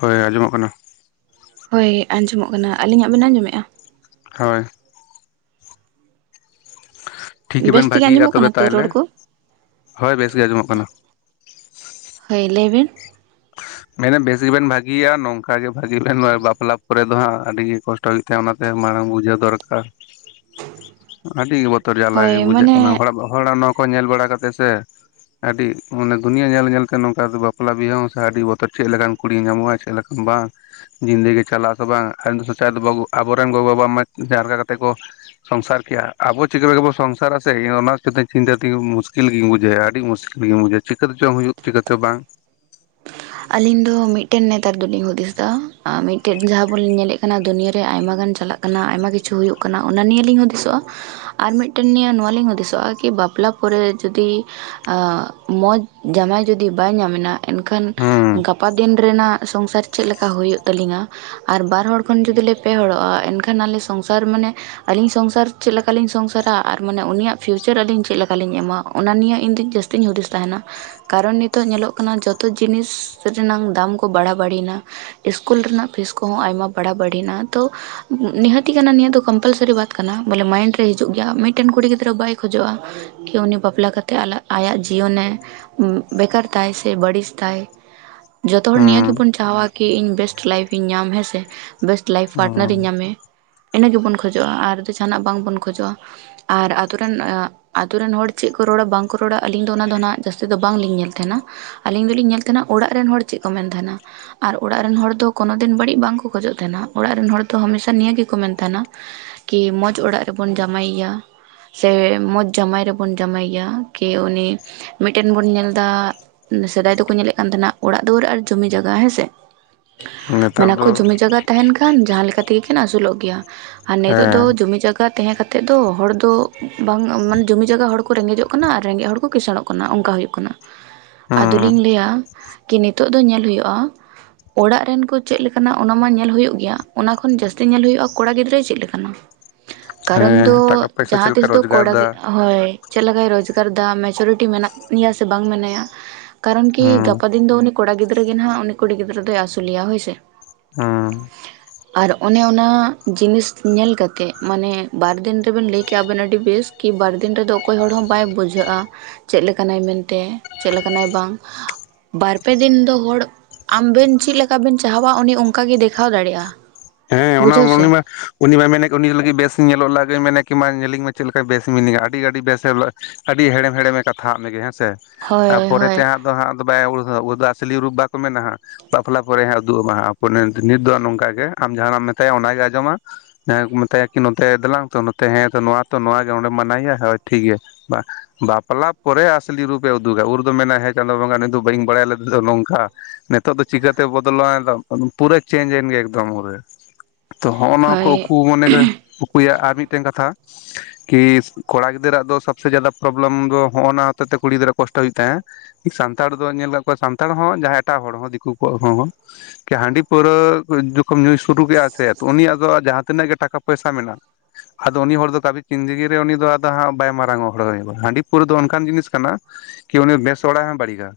ᱦᱳᱭ ᱟᱸᱡᱚᱢᱚᱜ ᱠᱟᱱᱟ᱾ ᱦᱳᱭ ᱟᱸᱡᱚᱢᱚᱜ ᱠᱟᱱᱟ ᱟᱹᱞᱤᱧᱟᱜ ᱵᱮᱱ ᱟᱸᱡᱚᱢᱮᱜ-ᱟ᱾ ᱦᱳᱭ᱾ ᱴᱷᱤᱠ ᱵᱮᱥ ᱜᱮᱵᱮᱱ ᱛᱮᱜᱮ ᱵᱷᱟᱹᱜᱤᱭᱮᱜ-ᱟ ᱟᱸᱡᱚᱢᱚᱜ ᱠᱟᱱᱟ ᱛᱚᱵᱮ ᱛᱚ ᱛᱟᱦᱚᱞᱮ ᱨᱚᱲ ᱠᱚ ᱦᱳᱭ ᱵᱮᱥ ᱜᱮ ᱟᱸᱡᱚᱢᱚᱜ ᱠᱟᱱᱟ᱾ ᱦᱳᱭ ᱞᱟᱹᱭ ᱵᱤᱱ᱾ ᱢᱮᱱᱮᱜ ᱵᱮᱥ ᱜᱮᱵᱮᱱ ᱵᱷᱟᱹᱜᱤᱭᱟ ᱱᱚᱝᱠᱟ ᱜᱮ ᱵᱷᱟᱹᱜᱤ ᱞᱮᱱ ᱵᱟ ᱵᱟᱯᱞᱟ ᱯᱚᱨᱮ ᱫᱚ ᱦᱟᱸᱜ ᱟᱹᱰᱤ ᱜᱮ ᱠᱚᱥ ᱴᱚ [unintelligible] ᱚᱱᱟᱛᱮ ᱢᱟᱬᱟᱝ ᱵᱩᱡᱷᱟᱹᱣ ᱫᱚᱨᱠᱟᱨ ᱟᱹᱰᱤ ᱜᱮ ᱵᱚ ᱛᱚᱨ ᱡᱟᱞᱟ ᱦᱳᱭ ᱜᱮ ᱵᱩᱡᱟᱹᱜ ᱠᱟᱱᱟ ᱢᱟᱱᱮ ᱦᱚᱲᱟᱜ ‌‌ᱵᱟ ᱦᱚᱲᱟᱜ ᱱᱚᱶᱟ ᱠᱚ ᱧᱮᱞ ᱵᱟᱲᱟ ᱠᱟᱛᱮᱜ ᱥᱮ ᱟᱹᱰᱤ ᱩᱸ ᱢᱟᱱᱮ ᱫᱩᱱᱤᱭᱟᱹ ᱧᱮᱞ ᱧᱮᱞᱛᱮ ᱱᱚᱝᱠᱟ ᱵᱟᱯᱞᱟ ᱵᱤᱦᱟᱹ ᱦᱚᱸ ᱥᱮ ᱟᱹᱰᱤ ᱵᱚ ᱛᱚᱨ‌ ‌ᱪᱮᱜ ᱞᱮᱠᱟᱱ ᱠᱩᱲᱤᱭ ᱧᱟᱢᱚᱜ-ᱟ ᱪᱮᱜ ᱞᱮᱠᱟ ᱵᱟᱝ᱾ ᱡᱤᱱᱫᱟᱹᱜᱤ ᱜᱮ ᱪᱟᱞᱟᱜ-ᱟ ᱥᱮ ᱵᱟᱝ ᱟ [unintelligible] ᱟᱵᱚ ᱨᱮᱱ ᱜᱚᱼᱵᱟᱵᱟ ᱢᱟ ᱡᱟᱦᱟᱸ ᱞᱮᱠᱟ ᱠᱟᱛᱮᱜ ᱠᱚ ᱥᱚᱝᱥᱟᱨ ᱠᱮᱜ-ᱟ ᱟᱵᱚ ᱪᱤᱠᱟᱹ ᱞᱮᱠᱟ ᱵᱚ ᱥᱚᱝᱥᱟᱨᱟ ᱥᱮ ᱮᱭ ᱚᱱᱟ [unintelligible] ᱪᱤᱱᱛᱟᱹ ᱛᱤᱜᱤ ᱢᱩᱥᱠᱤᱞ ᱜᱤᱧ ᱵᱩᱡᱷᱟᱹ ᱮᱭᱟ ᱟᱹᱰᱤ ᱢᱩᱥ ᱠᱤᱞ‌ ᱜᱤᱢᱧ ᱵᱩᱡᱷᱟᱹᱣ ᱪᱤᱠᱟᱹ ᱛᱮ ᱪᱚᱝ ᱦᱩᱭᱩᱜ ᱪᱤᱠᱟᱹ ᱛᱮ‌ ᱪᱚ ᱵᱟᱝ᱾ ᱟᱹᱞᱤᱧ ᱫᱚ ᱢᱤᱫᱴᱮᱱ ᱱᱮᱛᱟᱨ ᱫᱚᱞᱤᱧ ᱦᱩᱫᱤᱥ ᱫᱟ ᱟ ᱢᱤᱫᱴᱮᱱ ᱡᱟᱦᱟᱸ ᱵᱚᱱ ᱧᱮᱞᱮᱜ ᱠᱟᱱᱟ ᱫᱩᱱᱭᱟᱹ ᱨᱮ ᱟᱭᱢᱟ ᱜᱟᱱ ᱪᱟᱞᱟᱜ ᱠᱟᱱᱟ ᱟᱭᱢᱟ ᱠᱤᱪᱷᱩ ᱦᱩᱭᱩᱜ ᱠᱟᱱᱟ ᱚᱱᱟ ᱱᱤᱭᱟᱹ ᱞᱤᱧ ᱦᱩᱫᱤᱥᱚᱜ-ᱟ᱾ ᱟᱨ ᱢᱮᱫᱴᱮᱱ ᱱᱤᱭᱟᱹ ᱱᱚᱣᱟ ᱞᱤᱧ ᱦᱩᱫᱤᱥᱚᱜ-ᱟ ᱠᱤ ᱵᱟᱯᱞᱟ ᱯᱚᱨᱮ ᱡᱩᱫᱤ ᱟᱻᱢᱚᱡᱽ ᱡᱟᱢᱟᱭ ᱡᱩᱫᱤ ᱵᱟᱭ ᱧᱟᱢᱮᱱᱟ ᱮᱱᱠᱷᱟᱱ ᱦᱩᱸ ᱜᱟᱯᱟ ᱫᱤᱱ ᱨᱮᱱᱟᱜ ᱥᱚᱝᱥᱟᱨ ᱪᱮᱜ ᱞᱮᱠᱟ ᱦᱩᱭᱩᱜ ᱛᱟᱹᱞᱤᱝᱟ᱾ ᱟᱨ ᱵᱟᱨ ᱦᱚᱲ ᱠᱷᱚᱱ ᱡᱩᱫᱤ ᱞᱮ ᱯᱮ ᱦᱚᱲᱚᱜ-ᱟ ᱮᱱᱠᱷᱟᱱ ᱟᱞᱮ ᱥᱚᱝᱥᱟᱨ ᱢᱟᱱᱮᱼᱼ ᱟᱹᱞᱤᱧ ᱥᱚᱝᱥᱟᱨ ᱪᱮᱜ ᱞᱮᱠᱟ ᱞᱤᱧ ᱥᱚᱝᱥᱟᱨᱟ, ᱟᱨ ᱢᱟᱱᱮ ᱩᱱᱤᱭᱟᱜ ᱯᱷᱤᱭᱩᱪᱚᱨ ᱟᱹᱞᱤᱧ ᱪᱮᱜ ᱞᱮᱠᱟ ᱞᱤᱧ ᱮᱢᱟ ᱚᱱᱟ ᱱᱤᱭᱮ ᱤᱧ ᱫᱩᱧ ᱡᱟᱹᱥᱼᱼ ᱛᱤᱧ ᱦᱩᱫᱤᱥ ᱛᱟᱦᱮᱱᱟ᱾ ᱠᱟᱨᱚᱱ ᱱᱤᱛᱚᱜ ᱧᱮᱞᱚᱜ ᱠᱟᱱᱟ ᱡᱚᱛᱚ ᱡᱤᱱᱤᱥ ᱨᱮᱱᱟᱝ ᱫᱟᱢ ᱠᱚ ᱵᱟᱦᱟ ᱵᱟᱲᱤᱭᱮᱱᱟ᱾ ᱤᱥᱠᱩᱞ ᱨᱮᱱᱟᱜ ᱯᱷᱤᱥ ᱠᱚᱸᱦᱚᱸ ᱟᱭᱢᱟ ᱵᱟᱲᱟ ᱵᱟᱲᱤᱱᱟ, ᱛᱚᱼᱼ ᱱᱤᱦᱟᱹᱛᱤ ᱠᱟᱱᱟ ᱱᱤᱭᱟᱹ ᱫᱚ ᱠᱚᱢᱯᱟᱞᱥᱟᱨᱤ ᱵᱟᱛ ᱠᱟᱱᱟ, ᱵᱚᱞᱮ ᱢᱟᱭᱤᱱᱰ ᱨᱮ ᱦᱤᱡᱩᱜ ᱜᱮᱭᱟ ᱢᱤᱫᱴᱮᱱ ᱠᱩᱲᱤ ᱜᱤᱫᱽᱨᱟᱹ ᱵᱟᱭ ᱠᱷᱚᱡᱚᱜᱼᱟ ᱠᱤ ᱩᱱᱤ ᱵᱟᱯᱞᱟ ᱠᱟᱛᱮᱜ ᱟᱠᱟᱜ ᱟᱭᱟᱜ ᱡᱤᱭᱚᱱᱮ ᱩᱸᱜ ᱵᱮᱠᱟᱨ ᱛᱟᱭ ᱥᱮ ᱵᱟᱹᱲᱤᱥ ᱛᱟᱭ᱾ ᱡᱚᱛᱚ ᱦᱚᱲ ᱱᱤᱭᱟᱹ ᱦᱩᱸ ᱜᱮᱵᱚᱱ ᱪᱟᱦᱟᱣᱟ ᱠᱤ ᱤᱧ ᱵᱮᱥᱴ ᱞᱟᱭᱤᱯᱷ ᱤᱧ ᱧᱟᱢ ᱦᱮᱸᱥᱮ᱾ ᱵᱮᱥᱴ ᱞᱟᱭᱤᱯᱷ ᱯᱟᱴᱱᱟᱨᱮ ᱤᱧ ᱧᱟᱢᱮ᱾ ᱤᱱᱟᱹ ᱜᱮᱵᱚᱱ ᱠᱷᱚᱡᱚᱜᱼᱟ ᱟᱨ ᱡᱮ. ᱡᱟᱦᱟᱱᱟᱜ ᱵᱟᱝᱵᱚᱱ ᱠᱷᱚᱡᱚᱜᱼᱟ᱾ ᱟᱨ ᱟᱛᱩᱨᱮᱱ ᱟᱸᱜ᱾ ᱟᱛᱩ ᱨᱮᱱ ᱦᱚᱲ ᱪᱮᱫ ᱠᱚ ᱨᱚᱲᱟ ᱵᱟᱝᱠᱚ ᱨᱚᱲᱟ ᱟᱞᱤᱧ ᱫᱚ ᱚᱱᱟ ᱫᱚ ᱱᱟᱦᱜ ᱡᱟᱹᱥᱛᱤ ᱫᱚ ᱵᱟᱝᱞᱤᱧ ᱧᱮᱞ ᱛᱟᱦᱮᱸᱱᱟ᱾ ᱟᱞᱤᱧ ᱫᱚᱞᱤᱧ ᱧᱮᱞ ᱛᱟᱦᱮᱱᱟ ᱚᱲᱟᱜ ᱨᱮᱱ ᱦᱚᱲ ᱪᱮᱫ ᱠᱚ ᱢᱮᱱ ᱛᱟᱦᱮᱱᱟ᱾ ᱟᱨ ᱚᱲᱟᱜ ᱨᱮᱱ ᱦᱚᱲ ᱫᱚ ᱠᱳᱱᱳ ᱫᱤᱱ ᱵᱟᱹᱲᱤᱡ ᱵᱟᱝᱠᱚ ᱠᱷᱚᱡᱚᱜ ᱛᱟᱦᱮᱱᱟ, ᱚᱲᱟᱜ ᱨᱮᱱ ᱦᱚᱲ ᱫᱚ ᱦᱟᱢᱮᱥᱟ ᱱᱤᱭᱟᱹ ᱜᱮᱠᱚ ᱢᱮᱱ ᱛᱟᱦᱮᱱᱟ, ᱠᱤ ᱢᱚᱸᱡᱽ ᱚᱲᱟᱜ ᱨᱮᱵᱚᱱ ᱡᱟᱶᱟᱭᱮᱭᱟ᱾ ᱥᱮ ᱢᱚᱡᱽ ᱡᱟᱢᱶᱟᱭ ᱨᱮᱵᱚᱱ ᱡᱟᱶᱟᱭ ᱜᱮᱭᱟ ᱠᱤ ᱩᱱᱤ ᱢᱤᱫᱴᱮᱱ ᱵᱚᱱ ᱧᱮᱞ ᱮᱫᱟᱻ ᱥᱮᱫᱟᱭ ᱫᱚᱠᱚ ᱧᱮᱞᱮᱫ ᱠᱟᱱ ᱛᱟᱦᱮᱱᱟ ᱚᱲᱟᱜ ᱫᱩᱣᱟᱹᱨ ᱟᱨ ᱡᱚᱢᱤ ᱡᱟᱭᱜᱟ ᱦᱮᱸ ᱥᱮ, ᱦᱩᱸ ᱱᱮᱛᱟᱨ ᱢᱮᱱᱟᱠᱚ ᱫᱚ ᱡᱚᱢᱤ ᱡᱟᱭᱜᱟ ᱛᱟᱦᱮᱱ ᱠᱷᱟᱱ ᱡᱟᱦᱟᱸ ᱞᱮᱠᱟ ᱛᱮᱜᱮᱠᱤᱱ ᱟᱹᱥᱩᱞᱚᱜ ᱜᱮᱭᱟ᱾ ᱟᱨ ᱱᱤᱛᱚᱜ ᱫᱚ ᱦᱮᱸ ᱡᱚᱢᱤ ᱡᱟᱜᱟᱼ ᱜᱟ ᱛᱟᱦᱮᱸ ᱠᱟᱛᱮᱫ ᱫᱚ ᱦᱚᱲ ᱫᱚ ᱵᱟᱝ ᱢᱟᱱᱮ ᱡᱩᱚᱢᱤ ᱡᱟᱭᱟ ᱦᱚᱲ ᱠᱚ ᱨᱮᱸᱜᱮᱡᱚᱜ ᱠᱟᱱᱟ ᱟᱨ ᱨᱮᱸᱜᱮᱡ ᱦᱚᱲ ᱠᱚ ᱠᱤᱥᱥᱬᱚᱜ ᱠᱟᱱᱟ᱾ ᱠᱟᱱᱟ ᱚᱱᱠᱟ ᱦᱩᱭᱩᱜ ᱠᱟᱱᱟ᱾ ᱦᱩᱸ ᱟᱫᱚᱞᱤᱧ ᱞᱟᱹᱭᱟ, ᱠᱤ ᱱᱤᱛᱚᱜ ᱫᱚ ᱧᱮᱞ ᱦᱩᱭᱩᱜᱼᱟ ᱚᱲᱟᱜ ᱨᱮᱱ ᱠᱚ ᱪᱮᱫ ᱞᱮᱠᱟᱟᱱᱟ ᱚᱱᱟ ᱢᱟ ᱧᱮᱞᱳᱭᱳᱜ ᱜᱮᱭᱟ ᱚᱱᱟ ᱠᱷᱚᱱ ᱡᱟᱹᱥᱛᱤ ᱧᱮᱞᱳᱭᱳᱜ-ᱟ ᱠᱚᱲᱟ ᱜᱤᱫᱽᱨᱟᱹᱭ ᱪᱮᱫ ᱞᱮᱠᱟᱱᱟ᱾ ᱠᱟᱨᱚᱱ ᱫᱚ ᱦᱮᱸ ᱴᱟᱠᱟ ᱯᱚᱭᱥᱟ ᱪᱮᱫ ᱡᱟᱦᱟᱸ ᱞᱮᱠᱟ ᱛᱤᱥ ᱫᱚ ᱨᱳᱡᱽᱜᱟᱨ ᱠᱚᱲᱟᱼ ᱫᱟ ᱦᱳᱭ ᱪᱮᱫ ᱞᱮᱠᱟᱭ ᱨᱳᱡᱽᱜᱟᱨ ᱮᱫᱟ, ᱢᱮᱪᱚᱨᱤᱴᱤ ᱢᱮᱱᱟᱜ ᱱᱤᱭᱟ ᱥᱮ ᱵᱟᱝ ᱢᱮᱱᱟᱭᱟ, ᱠᱟᱨᱚᱱ ᱠᱤ ᱦᱩᱸ ᱜᱟᱯᱟ ᱫᱤᱱ ᱫᱚ ᱩᱱᱤ ᱠᱚᱲᱟ ᱜᱤᱫᱽᱨᱟᱹ ᱜᱮ ᱱᱟᱦᱜ ᱩᱱᱤ ᱠᱩᱲᱤ ᱜᱤᱫᱽᱨᱟᱹ ᱫᱚᱭ ᱟᱹᱥᱩᱞᱮᱭᱟ ᱦᱳᱭᱥᱮ᱾ ᱩᱸ ᱟᱨ ᱚᱱᱮ ᱚᱱᱟ ᱡᱤᱱᱤᱥ ᱧᱮᱞ ᱠᱟᱛᱮᱫ ᱢᱟᱱᱮ ᱵᱟᱨᱫᱤᱱ ᱨᱮᱵᱮᱱ ᱞᱟᱹᱭ ᱠᱮᱜ-ᱟᱵᱮᱱ ᱟᱹᱰᱤ ᱵᱮᱹᱥ᱾ ᱠᱤ ᱵᱟᱨ ᱫᱤᱱ ᱨᱮᱫᱚ ᱚᱠᱚᱭ ᱦᱚᱲ ᱦᱚᱸ ᱵᱟᱭ ᱵᱩᱡᱷᱟᱹᱜᱼᱟ, ᱪᱮᱫ ᱞᱮᱠᱟᱱᱟᱭ ᱢᱮᱱᱛᱮ ᱪᱮᱫ ᱞᱮᱠᱟᱱᱟᱭ ᱵᱟᱝ, ᱵᱟᱨ ᱯᱮ ᱫᱤᱱ ᱫᱚ ᱦᱚᱲ ᱟᱢᱵᱮᱱ ᱪᱮᱫ ᱞᱮᱠᱟ ᱵᱮᱱ ᱪᱟᱦᱟᱣᱟ ᱩᱱᱤ ᱚᱱᱠᱟ ᱜᱮ ᱫᱮᱠᱷᱟᱣ ᱫᱟᱲᱮᱭᱟᱜᱼᱟ᱾ ᱦᱮᱸᱻ ᱚᱱᱟ ᱵᱩᱡᱷᱟᱹᱣ ᱩᱱᱤ ᱥᱮ ᱢᱟ ᱩᱱᱤ ᱢᱟᱭ ᱢᱮᱱᱮᱫ ᱩᱱᱤ ᱞᱟᱹᱜᱤᱫ ᱵᱮᱥ ᱧᱮᱞᱚᱜ ᱞᱟᱜᱮ ᱢᱮᱱᱮ ᱠᱤ ᱢᱟ ᱧᱮᱞᱤᱧ ᱢᱮ ᱪᱮᱫ ᱞᱮᱠᱟ ᱵᱮᱥ ᱢᱤᱱᱟᱹᱧᱟ, ᱟᱹᱰᱤᱰᱤ ᱟᱰᱤ ᱵᱮᱥᱮᱼᱟ᱾ ᱟᱹᱰᱤ ᱦᱮᱲᱮᱢ ᱦᱮᱲᱮᱢᱮ ᱠᱟᱛᱷᱟᱜ ᱢᱮᱜᱮ ᱦᱮᱸᱥᱮ, ᱦᱳᱭ ᱟᱨᱯᱚᱨᱮ ᱦᱳᱭ ᱛᱮ ᱦᱟᱸᱜ ᱫᱚ ᱦᱟᱸᱜ ᱵᱟᱭ ᱩᱫᱟ ᱟᱥᱤ ᱨᱩᱯ ᱵᱟᱠᱚ ᱢᱮᱱᱟ ᱦᱟᱸᱜ᱾ ᱵᱟᱯᱞᱟ ᱯᱚᱨᱮ ᱦᱟᱸᱜ ᱩᱫᱩᱜ ᱟᱢᱟ ᱦᱟᱸᱜ ᱦᱟᱯᱳᱭ ᱱᱤᱛ ᱱᱤᱛ ᱫᱚ ᱱᱚᱝᱠᱟ ᱜᱮ, ᱟᱢ ᱡᱟᱦᱟᱱᱟᱜ ᱢᱮᱛᱟᱭᱟ ᱚᱱᱟᱜᱮ ᱟᱸᱚᱢᱟ᱾ ᱡᱟᱦᱟᱸ ᱠᱚ ᱢᱮᱛᱟᱭᱟᱤ ᱱᱚᱛᱮ ᱫᱞᱟᱝ ᱛᱚ ᱱᱚᱛᱮ ᱦᱮᱸ ᱛᱚ ᱱᱚᱣᱟ ᱱᱚᱣᱟ ᱜᱮ ᱚᱱᱮᱢ ᱢᱟᱱᱟᱣᱮᱭᱟ ᱦᱳᱭ ᱴᱷᱤᱠᱜᱮᱭᱟ ᱵᱟᱯᱞᱟ ᱯᱚᱨᱮ ᱟᱥᱞᱤ ᱨᱩᱯᱮ ᱩᱫᱩᱜᱟ, ᱩᱨ ᱫᱚ ᱢᱮᱱᱟ ᱦᱮᱸ ᱪᱟᱸᱫᱳ ᱵᱚᱸᱜᱟ ᱱᱩᱭ ᱫᱚ ᱵᱟᱹᱧ ᱵᱟᱲᱟᱭ ᱞᱮᱫᱮ ᱫᱚ ᱱᱚᱝᱠᱟ᱾ ᱱᱤᱛᱚᱜ ᱫᱚ ᱪᱤᱠᱟᱹᱛᱮ ᱵᱚᱫᱚᱞᱚᱜ-ᱟᱭ ᱫᱚ ᱯᱩᱨᱟᱹ ᱪᱮᱧᱡ ᱮᱱ ᱜᱮ ᱮᱠᱫᱚᱢ ᱯᱩᱨᱟᱹ ᱛᱚ ᱦᱚᱜᱼ ᱱᱚᱣᱟ ᱦᱳᱭ ᱢᱚᱱᱮᱨᱮ ᱩᱠᱩᱭᱟ ᱟᱨ ᱢᱤᱫᱴᱮᱱ ᱠᱟᱛᱷᱟ, ᱠᱤᱻ ᱠᱚᱲᱟ ᱜᱤᱫᱟᱹᱨ ᱟᱜ ᱫᱚ ᱥᱚᱵᱽᱮ ᱡᱟᱫᱟ ᱯᱨᱚᱞᱮᱢ ᱫᱚ ᱦᱚᱜᱼᱚᱱᱟ ᱦᱚᱛᱮ ᱛᱮ ᱠᱩᱲᱤ ᱜᱤᱫᱽᱨᱟᱹᱜ ᱠᱚᱥᱴᱚ ᱦᱩᱭᱩᱜ ᱛᱟᱦᱮᱸᱜ-ᱟ ᱥᱟᱱᱛᱟᱲ ᱫᱚ ᱧᱮᱞ ᱟᱠᱟᱫ ᱠᱚᱣᱟ ᱥᱟᱱᱛᱟᱲ ᱦᱚᱸ ᱡᱟᱦᱟᱸᱭ ᱮᱴᱟᱜ ᱦᱚᱲ ᱦᱚᱸ ᱫᱤᱠᱩ ᱠᱚᱣᱟᱜ ᱦᱚᱸᱻ ᱠᱤ ᱦᱟᱺᱰᱤ ᱯᱟᱹᱣᱨᱟᱹ ᱡᱚᱠᱷᱚᱱ ᱧᱩᱭ ᱥᱩᱨᱩ ᱠᱮᱫᱼᱟ ᱥᱮ ᱛᱚ ᱩᱱᱤᱭᱟᱜ ᱫᱚ ᱡᱟᱦᱟᱸ ᱛᱤᱱᱟᱹᱜ ᱜᱮ ᱴᱟᱠᱟ ᱯᱚᱭᱥᱟ ᱢᱮᱱᱟᱜ ᱟᱫᱚ ᱩᱱᱤ ᱦᱚᱲ ᱫᱚ ᱛᱟᱵᱤ ᱠᱤᱧᱡᱮᱹᱜᱤᱨᱮ ᱩᱱᱤ ᱫᱚ ᱟᱫᱚ ᱦᱟᱸᱜ ᱵᱟᱭ ᱢᱟᱨᱟᱝᱚᱜᱼᱟ ᱦᱚᱲ ᱦᱟᱺᱰᱤ ᱯᱟᱹᱣᱨᱟᱹ ᱫᱚ ᱚᱱᱠᱟᱱ ᱡᱤᱱᱤᱥ ᱠᱟᱱᱟ ᱠᱤ ᱩᱱᱤᱮ ᱵᱮᱥ ᱦᱚᱲᱟ ᱦᱚᱸ ᱵᱟᱟᱹᱲᱤᱜᱽ-ᱟ